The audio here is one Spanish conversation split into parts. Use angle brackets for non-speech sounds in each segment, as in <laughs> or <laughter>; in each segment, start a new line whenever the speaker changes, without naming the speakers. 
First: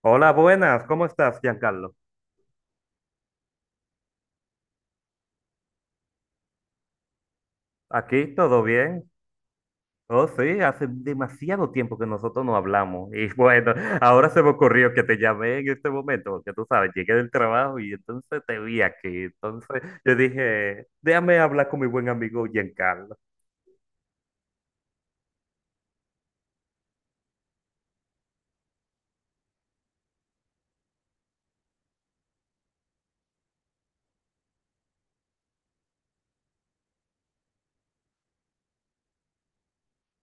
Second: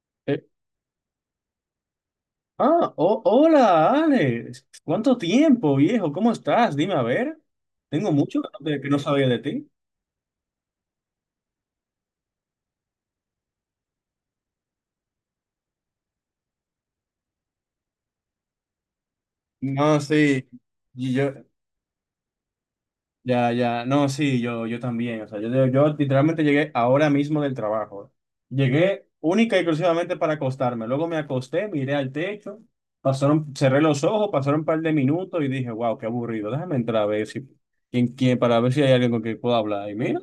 Hola,
Eh,
buenas, ¿cómo estás, Giancarlo?
hola, Alex. ¿Cuánto tiempo, viejo? ¿Cómo estás? Dime, a ver. Tengo
Aquí
mucho que
todo
no
bien.
sabía de ti.
Oh, sí, hace demasiado tiempo que nosotros no hablamos. Y <laughs> bueno, ahora se me ocurrió que te llamé en este momento, porque tú sabes, llegué del trabajo y entonces te vi aquí. Entonces
No,
yo
sí,
dije,
y yo.
déjame hablar con mi buen amigo Giancarlo.
Ya, ya, no, sí, yo también, o sea, yo literalmente llegué ahora mismo del trabajo. Llegué única y exclusivamente para acostarme, luego me acosté, miré al techo, pasaron, cerré los ojos, pasaron un par de minutos y dije, wow, qué aburrido, déjame entrar a ver si, para ver si hay alguien con quien pueda hablar. Y mira,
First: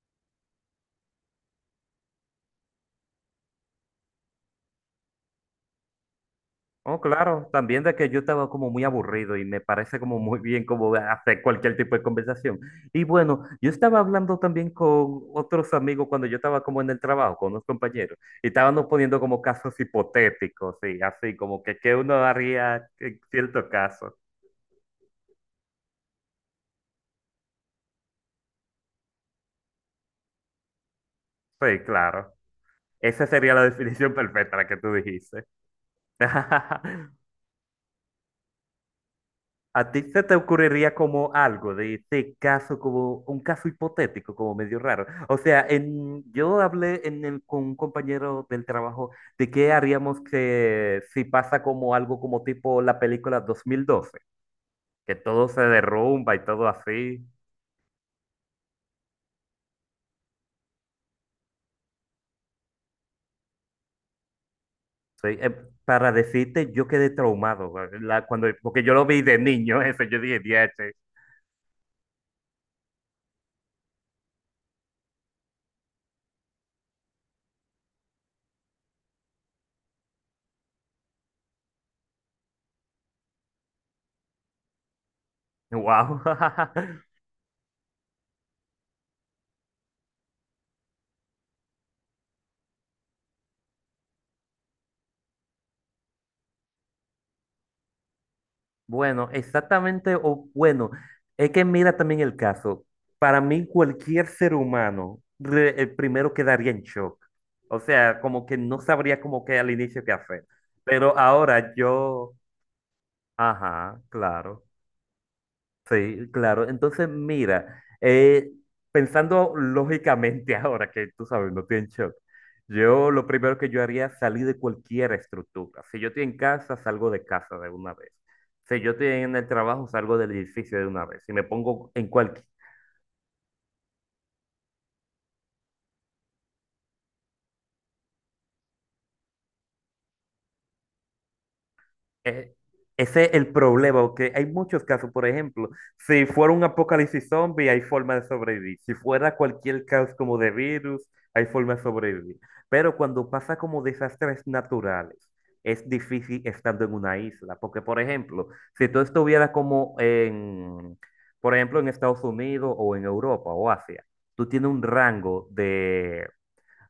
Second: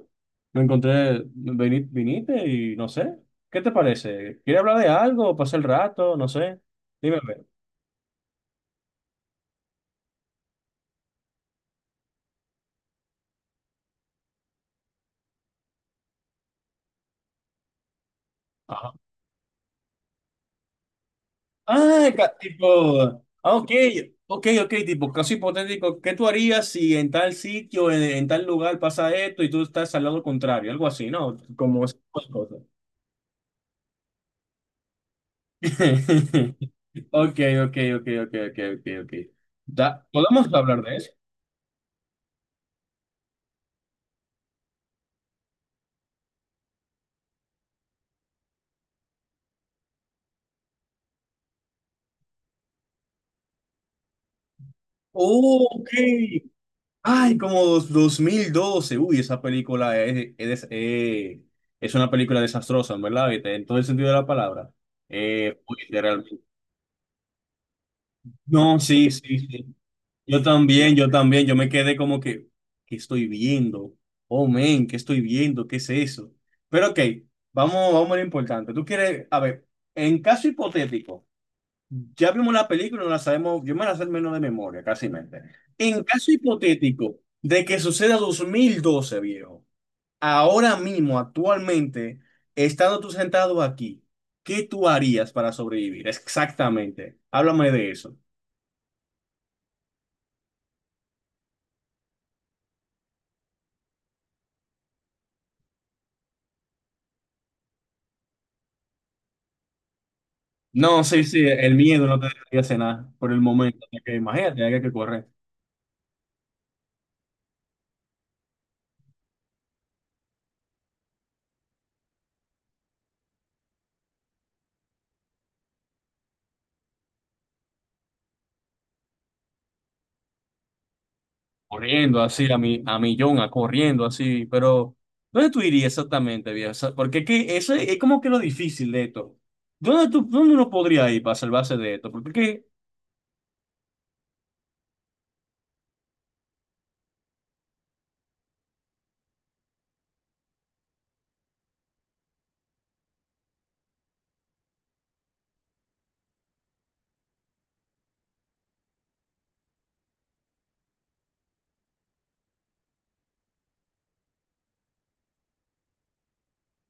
me encontré, viniste y no sé, ¿qué te parece? ¿Quieres hablar de algo? ¿Pasar el rato? No sé,
Oh,
dime, a
claro, también de que yo estaba como muy aburrido y me parece como muy bien como hacer cualquier tipo de conversación. Y bueno, yo estaba hablando también con otros amigos cuando yo estaba como en el trabajo, con unos compañeros, y estábamos
ver.
poniendo como casos hipotéticos, y así como que qué uno
Tipo,
haría en cierto
ok,
caso.
ok, tipo, caso hipotético, ¿qué tú harías si en tal sitio, en tal lugar pasa esto y tú estás al lado contrario? Algo así, ¿no?
Sí,
Como esas
claro.
cosas.
Esa sería la <laughs> definición perfecta, la que tú dijiste.
<laughs>
<laughs>
Ok, ok.
¿A ti se te
¿Podemos hablar
ocurriría
de eso?
como algo de este caso, como un caso hipotético, como medio raro? O sea, en, yo hablé en con un compañero del trabajo de qué haríamos que, si pasa como algo como tipo la película 2012, que todo se
Oh, ok.
derrumba y todo así.
Ay, 2012. Uy, esa película es una película desastrosa, ¿verdad? En todo el sentido de la palabra.
Sí,
Uy,
para
realmente.
decirte, yo quedé traumado, güey, cuando,
No,
porque yo lo
sí,
vi de
sí, sí.
niño, <laughs> eso, yo dije,
Yo
diache,
también, yo también, yo me quedé como que, ¿qué estoy viendo? Oh, men, ¿qué estoy viendo? ¿Qué es eso? Pero ok, vamos a lo importante. Tú quieres, a ver, en caso hipotético, ya vimos la película, no la sabemos, yo me la sé menos de memoria, casi mente. En caso
wow. <laughs>
hipotético de que suceda 2012, viejo, ahora mismo, actualmente, estando tú sentado aquí, ¿qué tú harías para sobrevivir? Exactamente, háblame de eso.
Bueno, exactamente, o bueno, es que mira también el caso. Para mí, cualquier ser humano, el primero quedaría en shock. O sea, como que no sabría como que al inicio qué hacer.
No,
Pero
sí, sí,
ahora
el miedo no te
yo,
dejaría cenar por el momento.
ajá,
Porque imagínate,
claro.
hay que correr,
Sí, claro. Entonces, mira, pensando lógicamente <laughs> ahora que tú sabes, no estoy en shock, yo lo primero que yo haría es salir de cualquier estructura. Si yo estoy en casa, salgo de casa de una vez. Si yo estoy en el trabajo, salgo del edificio de una vez. Si me pongo en
corriendo
cualquier
así a mi, a millón, a corriendo así. Pero, ¿dónde tú irías exactamente, viejo? O sea, porque que eso es como que lo difícil de esto. ¿Dónde tú, dónde uno podría ir para salvarse de esto? Porque
Eh,
que
ese es el problema, porque hay muchos casos, por ejemplo, si fuera un apocalipsis zombie, hay forma de sobrevivir. Si fuera cualquier caos como de virus, hay forma de sobrevivir. Pero cuando pasa como desastres naturales, es difícil estando en una isla, porque, por ejemplo, si tú estuvieras como en, por ejemplo, en Estados Unidos o en Europa o Asia, tú tienes un rango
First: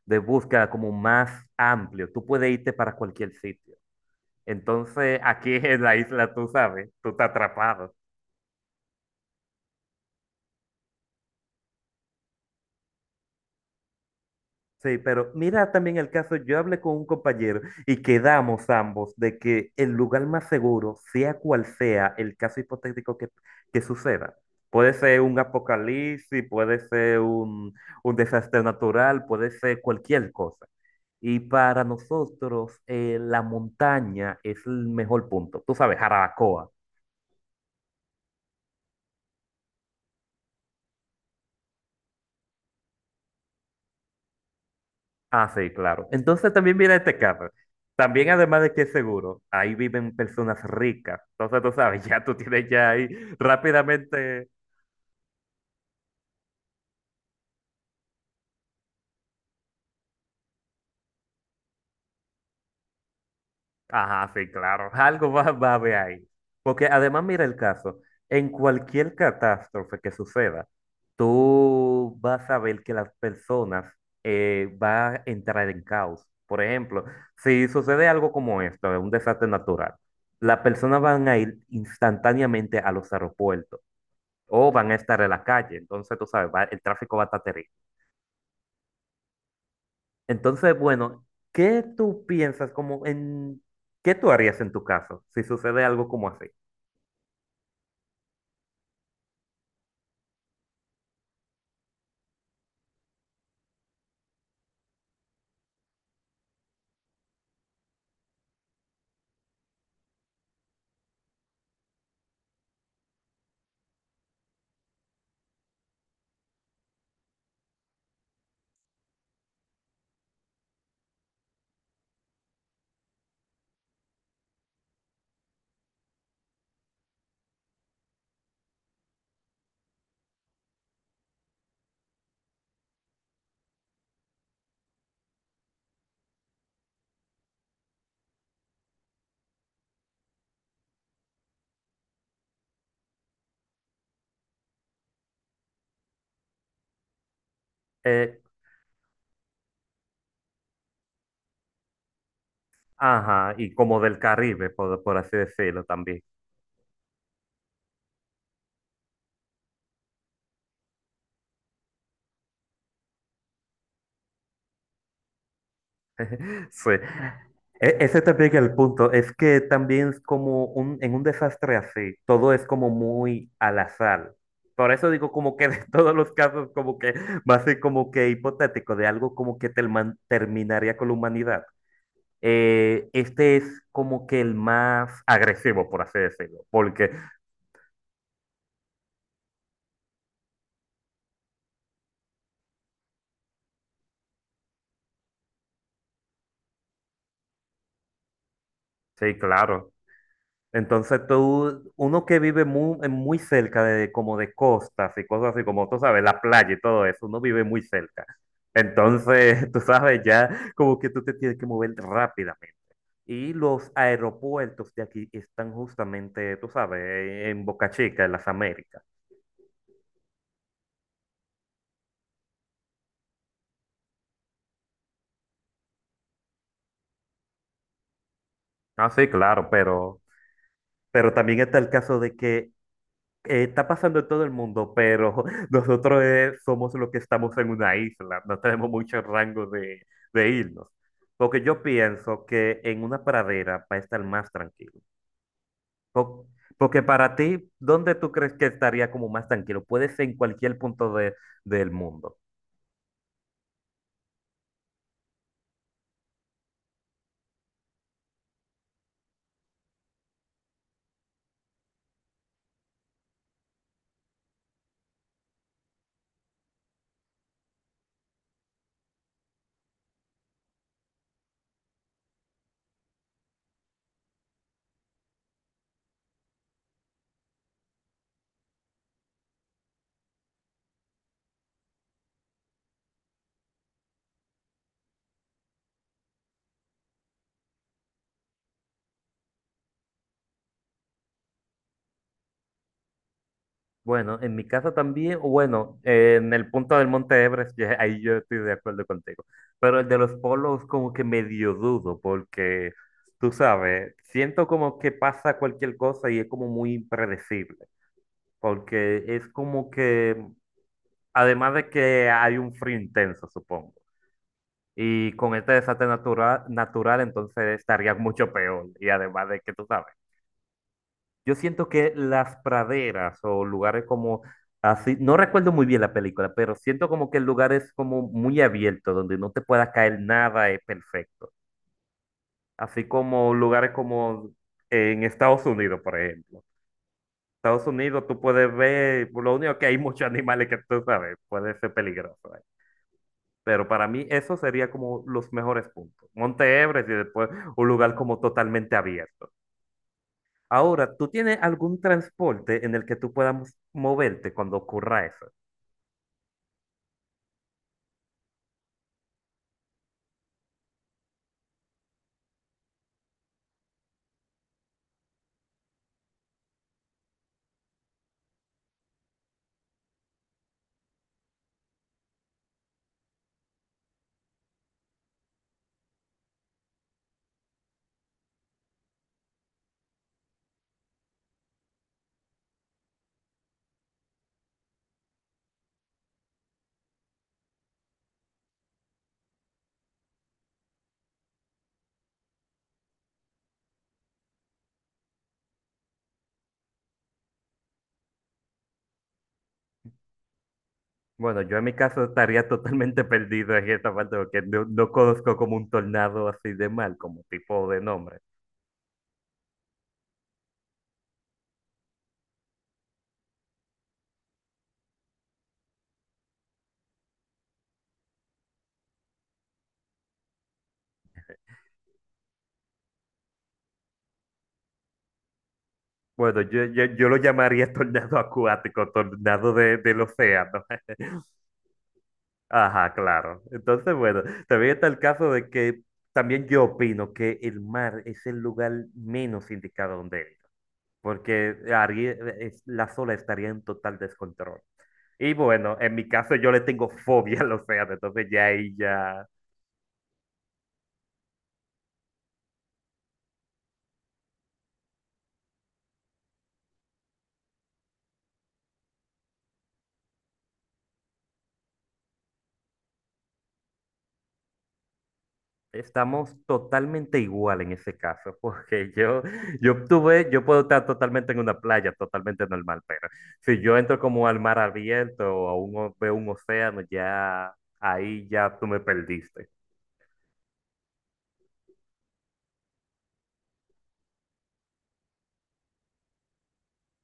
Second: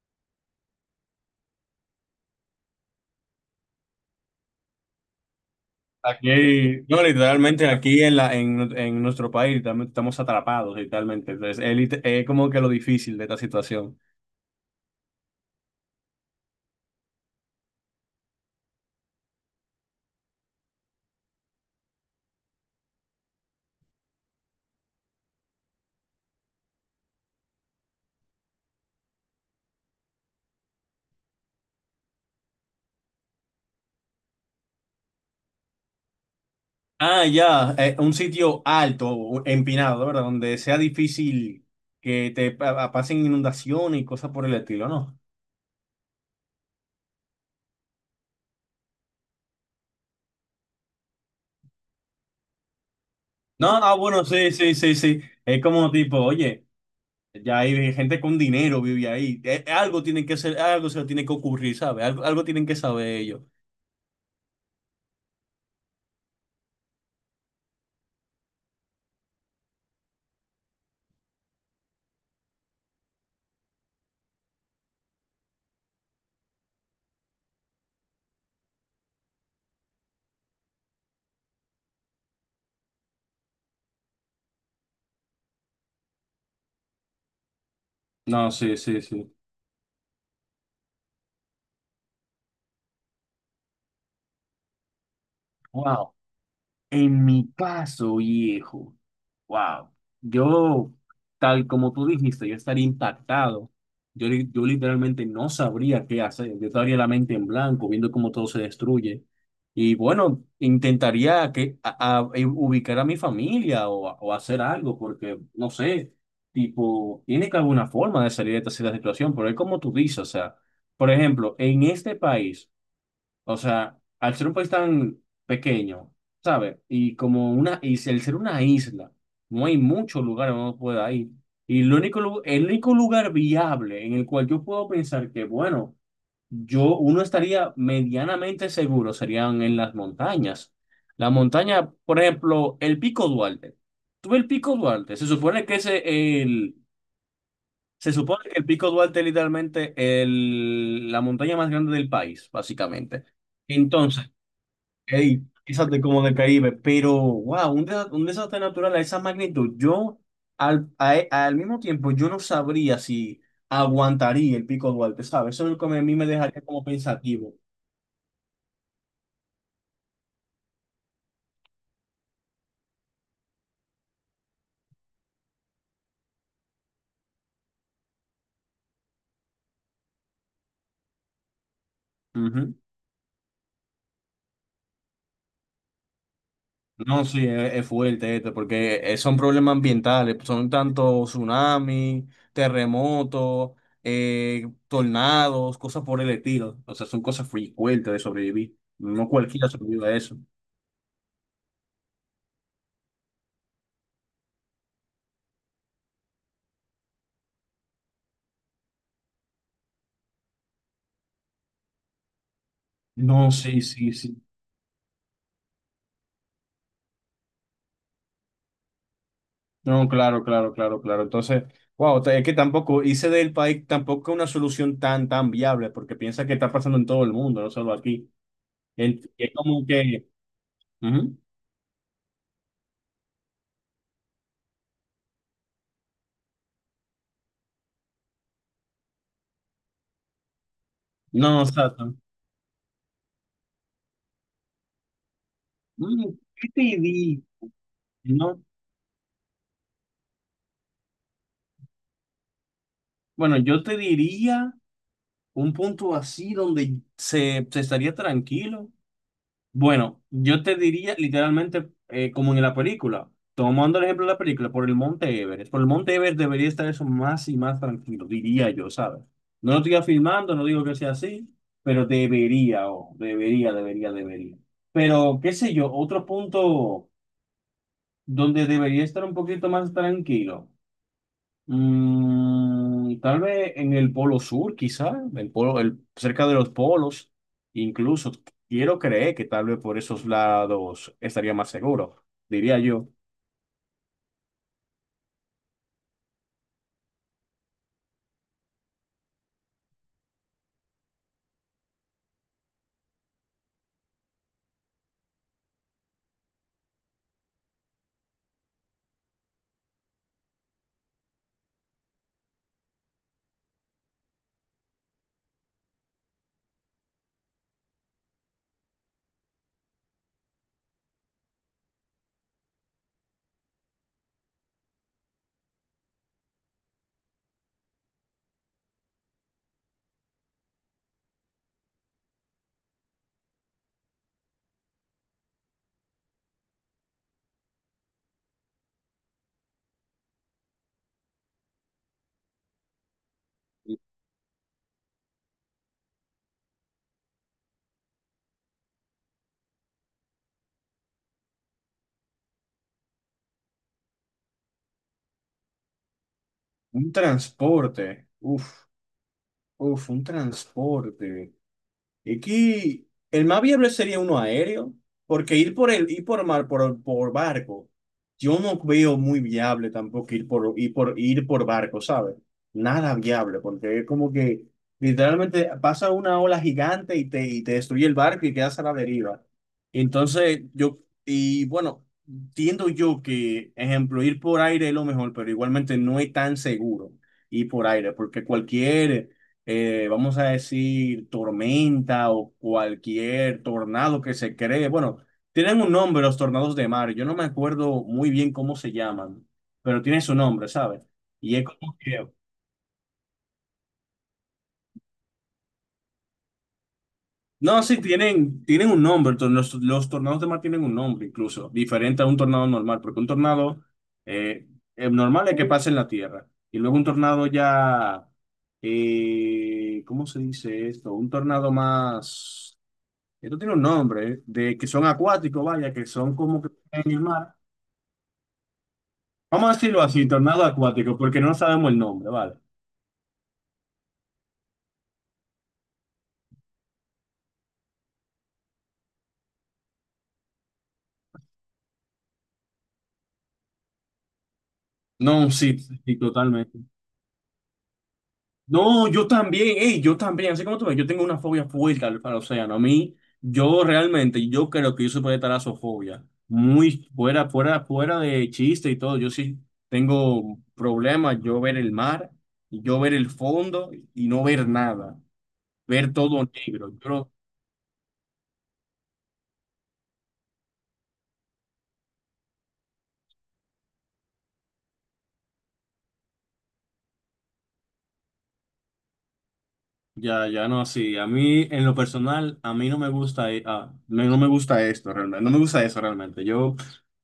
de búsqueda como más amplio, tú puedes irte para cualquier sitio. Entonces, aquí <laughs> en la isla, tú
aquí,
sabes,
no,
tú estás
literalmente
atrapado.
aquí en la, en nuestro país literalmente estamos atrapados, literalmente. Entonces, es, es como que lo difícil de esta situación.
Sí, pero mira también el caso, yo hablé con un compañero y quedamos ambos de que el lugar más seguro, sea cual sea el caso hipotético que suceda, puede ser un apocalipsis, puede ser un desastre natural, puede ser cualquier cosa. Y para nosotros, la montaña es el mejor punto. Tú sabes, Jarabacoa.
Ah, ya, un sitio alto, o empinado, ¿verdad? Donde sea difícil que te pasen inundaciones y cosas por el estilo, ¿no?
Ah, sí, claro. Entonces también mira este caso. También además de que es seguro, ahí viven personas ricas. Entonces tú sabes, <laughs> ya tú tienes ya ahí
No, no, bueno,
rápidamente.
sí, sí, sí, sí. Es como tipo, oye, ya hay gente con dinero vive ahí. Algo tienen que ser, algo se le tiene que ocurrir, ¿sabes? Algo, algo tienen que saber ellos.
Ajá, sí, claro. Algo va, va a haber ahí. Porque además mira el caso. En cualquier catástrofe que suceda, tú vas a ver que las personas van a entrar en caos. Por ejemplo, si sucede algo como esto, un desastre natural, las personas van a ir instantáneamente a los aeropuertos o van a estar en la calle. Entonces, tú sabes, el tráfico va a estar terrible.
No, sí, sí, sí.
Entonces, bueno, ¿qué tú piensas como en qué tú harías en tu caso si sucede algo
Wow.
como así?
En mi caso, viejo, wow, yo, tal como tú dijiste, yo estaría impactado. Yo, yo literalmente no sabría qué hacer. Yo estaría la mente en blanco, viendo cómo todo se destruye. Y bueno, intentaría que, ubicar a mi familia o, o hacer algo, porque no sé, tipo, tiene que haber una forma de salir de esta situación, pero es como tú dices, o sea, por ejemplo, en este país. O sea, al ser un país tan pequeño, ¿sabes? Y como una, y si al ser una isla, no hay muchos lugares donde uno pueda ir. Y el único, el único lugar viable en el cual yo puedo pensar que, bueno, yo, uno estaría medianamente seguro serían en las montañas. La montaña, por ejemplo, el Pico Duarte. Tú ves el Pico Duarte, se supone que ese, el, se
Eh,
supone que el Pico Duarte es literalmente el, la montaña más grande del país, básicamente.
ajá, y como del
Entonces,
Caribe, por así
ey,
decirlo
quizás como
también.
del Caribe, pero wow, un, un desastre natural a esa magnitud. Yo, al mismo tiempo, yo no sabría si aguantaría el Pico Duarte, ¿sabes? Eso es lo que a mí me dejaría
<laughs>
como
Sí.
pensativo.
E- Ese también es el punto, es que también es como un, en un desastre así, todo es como muy al azar. Por eso digo como que de <laughs> todos los casos como que va a ser como que hipotético de algo como que terminaría con la humanidad.
Ujú.
Este es como que el más agresivo, por así decirlo, porque
No, sí, es fuerte esto, porque son problemas ambientales, son tanto tsunamis, terremotos, tornados, cosas por el estilo. O sea, son cosas muy fuertes de sobrevivir. No
sí,
cualquiera
claro.
sobrevive a eso.
Entonces tú, uno que vive muy, muy cerca de como de costas y cosas así, como tú sabes, la playa y todo eso, uno vive muy cerca. Entonces, <laughs> tú sabes, ya como que tú te tienes que mover rápidamente.
No,
Y
sí,
los
sí, sí.
aeropuertos de aquí están justamente, tú sabes, en Boca Chica, en las Américas.
No, claro, claro, claro, claro. Entonces, wow, es que tampoco hice del país tampoco una solución tan, tan viable, porque piensa que está pasando en todo el mundo, no solo aquí.
Ah, sí,
Es
claro,
como que,
pero
ujú.
también está el caso de que está pasando en todo el mundo, pero <laughs> nosotros somos los que estamos en una isla, no tenemos mucho rango de irnos.
No,
Porque
no,
yo
exacto.
pienso que en una pradera va a estar más tranquilo.
Mm,
Po-
¿qué te
Porque para
di?
ti, ¿dónde tú crees
No.
que estaría como más tranquilo? Puede ser en cualquier del mundo.
Bueno, yo te diría un punto así donde se estaría tranquilo. Bueno, yo te diría literalmente como en la película, tomando el ejemplo de la película, por el Monte Everest. Por el Monte Everest debería estar eso más y más tranquilo, diría yo, ¿sabes? No lo estoy afirmando, no digo que sea así, pero debería, o debería, debería, debería. Pero qué sé yo, otro punto donde debería estar un poquito más tranquilo. Mm, tal vez en el polo sur, quizá, el polo, el, cerca de los polos, incluso quiero creer que tal vez por esos lados estaría más seguro, diría yo.
Bueno, en mi caso también, o bueno, en el punto del Monte Everest, ahí yo estoy de acuerdo contigo. Pero el de los polos como que medio dudo, porque tú sabes, siento como que pasa cualquier cosa y es como muy impredecible, porque es como que, además de que hay un frío intenso, supongo, y con este desastre natural entonces estaría mucho peor, y además de que tú sabes. Yo siento que las praderas o lugares como así, no recuerdo muy bien la película, pero siento como que el lugar es como muy abierto, donde no te pueda caer nada, es perfecto. Así como lugares como en Estados Unidos, por ejemplo. Estados Unidos tú puedes ver, lo único que hay <laughs> muchos animales que tú sabes, puede ser peligroso. ¿Eh? Pero para mí eso sería como los mejores puntos. Monte Everest y después un lugar como totalmente abierto. Ahora, ¿tú tienes algún transporte en el que tú puedas moverte cuando ocurra eso?
Un transporte, uff, uff, un transporte. Es que el más viable sería uno aéreo, porque ir por el, ir por mar, por barco, yo no veo muy viable tampoco ir por, ir por, ir por barco, ¿sabes? Nada viable, porque es como que literalmente pasa una ola gigante y te destruye el barco y quedas a la deriva. Entonces, yo, y bueno, entiendo yo que, ejemplo, ir por aire es lo mejor, pero igualmente no es tan seguro ir por aire, porque cualquier vamos a decir, tormenta o cualquier tornado que se cree. Bueno, tienen un nombre los tornados de mar. Yo no me acuerdo muy bien cómo se llaman, pero tiene su nombre, ¿sabes? Y
Bueno,
es
yo en mi
como que...
caso estaría totalmente <laughs> perdido en esta parte porque no, no conozco como un tornado así de mal, como
No,
tipo
sí,
de nombre.
tienen, tienen un nombre. Los tornados de mar tienen un nombre incluso, diferente a un tornado normal, porque un tornado eh, normal es que pasa en la tierra. Y luego un tornado ya... ¿cómo se dice esto? Un tornado más... Esto tiene un nombre, ¿eh? De que son acuáticos, vaya, que son como
Bueno,
que en el
yo lo
mar.
llamaría <laughs> tornado acuático,
Vamos
tornado
a
de,
decirlo
del
así, tornado
océano.
acuático, porque
<laughs>
no sabemos el nombre, ¿vale?
Ajá, claro. Entonces, bueno, también está el caso de que también yo opino que el mar es el lugar menos indicado donde ir, porque las olas estarían en total descontrol.
No,
Y
sí,
bueno, en
sí,
mi caso yo
totalmente.
le tengo fobia al océano, entonces ya ahí
No, yo
ya
también, ey, yo también, así como tú ves, yo tengo una fobia fuerte al, al océano. A mí, yo realmente, yo creo que yo soy de talasofobia. Muy fuera, fuera, fuera de chiste y todo. Yo sí tengo problemas, yo ver el mar, yo ver el fondo y no ver nada, ver todo
estamos
negro. Yo, no.
totalmente igual en ese caso, <laughs> porque yo obtuve, yo puedo estar totalmente en una playa, totalmente normal, pero si yo entro como al mar abierto o veo un océano, ya ahí ya tú me perdiste.
Ya, ya no, sí. A mí, en lo personal, a mí no me gusta, no, no me gusta esto realmente. No me gusta eso realmente. Yo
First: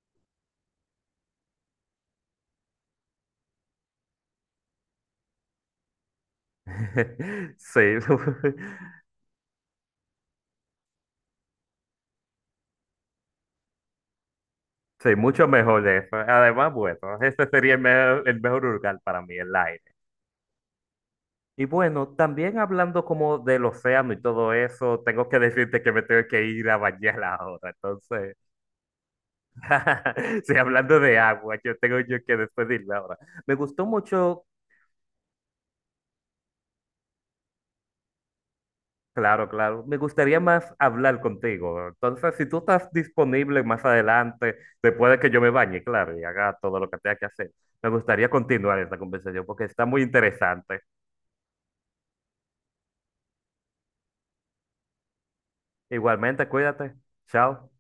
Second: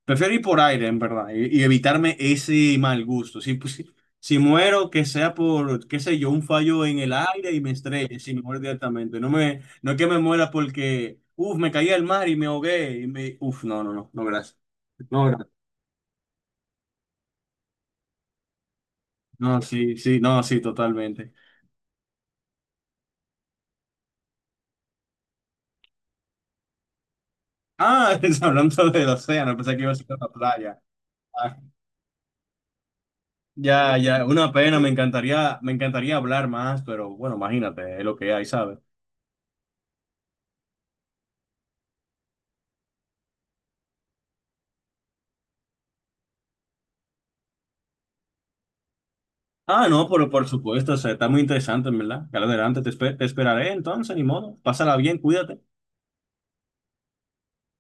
prefiero ir por aire, en verdad, y evitarme ese mal gusto. Si, pues, si, si muero, que sea por, qué sé yo, un fallo en el aire
<laughs>
y me
Sí,
estrelle,
<laughs>
si me muero directamente. No me, no es que me muera porque, uff, me caí al mar y me ahogué. Y me, uff, no, no, no, no, gracias.
sí,
No,
mucho
gracias.
mejor eso. Además, bueno, ese sería el mejor lugar para mí, el
No,
aire.
sí, sí, no, sí, totalmente.
Y bueno, también hablando como del océano y todo eso, tengo que <laughs> decirte que me tengo que ir a bañar ahora.
Ah,
Entonces,
<laughs> hablando del océano, pensé que iba a ser la
<laughs> sí,
playa.
hablando de
Ah.
agua, yo tengo yo que despedirme ahora. Me gustó
Ya, ya,
mucho,
una pena, me encantaría hablar más, pero bueno, imagínate, es lo que hay, ¿sabes?
claro, claro, me gustaría más hablar contigo. Entonces, si tú estás disponible más adelante, después de que yo me bañe, claro, y haga todo lo que tenga que hacer, me gustaría continuar esta conversación porque está
Ah,
muy
no, pero por
interesante.
supuesto, o sea, está muy interesante, ¿en verdad? Claro, adelante, te, te esperaré entonces, ni modo. Pásala bien, cuídate.
Igualmente, cuídate. Chao.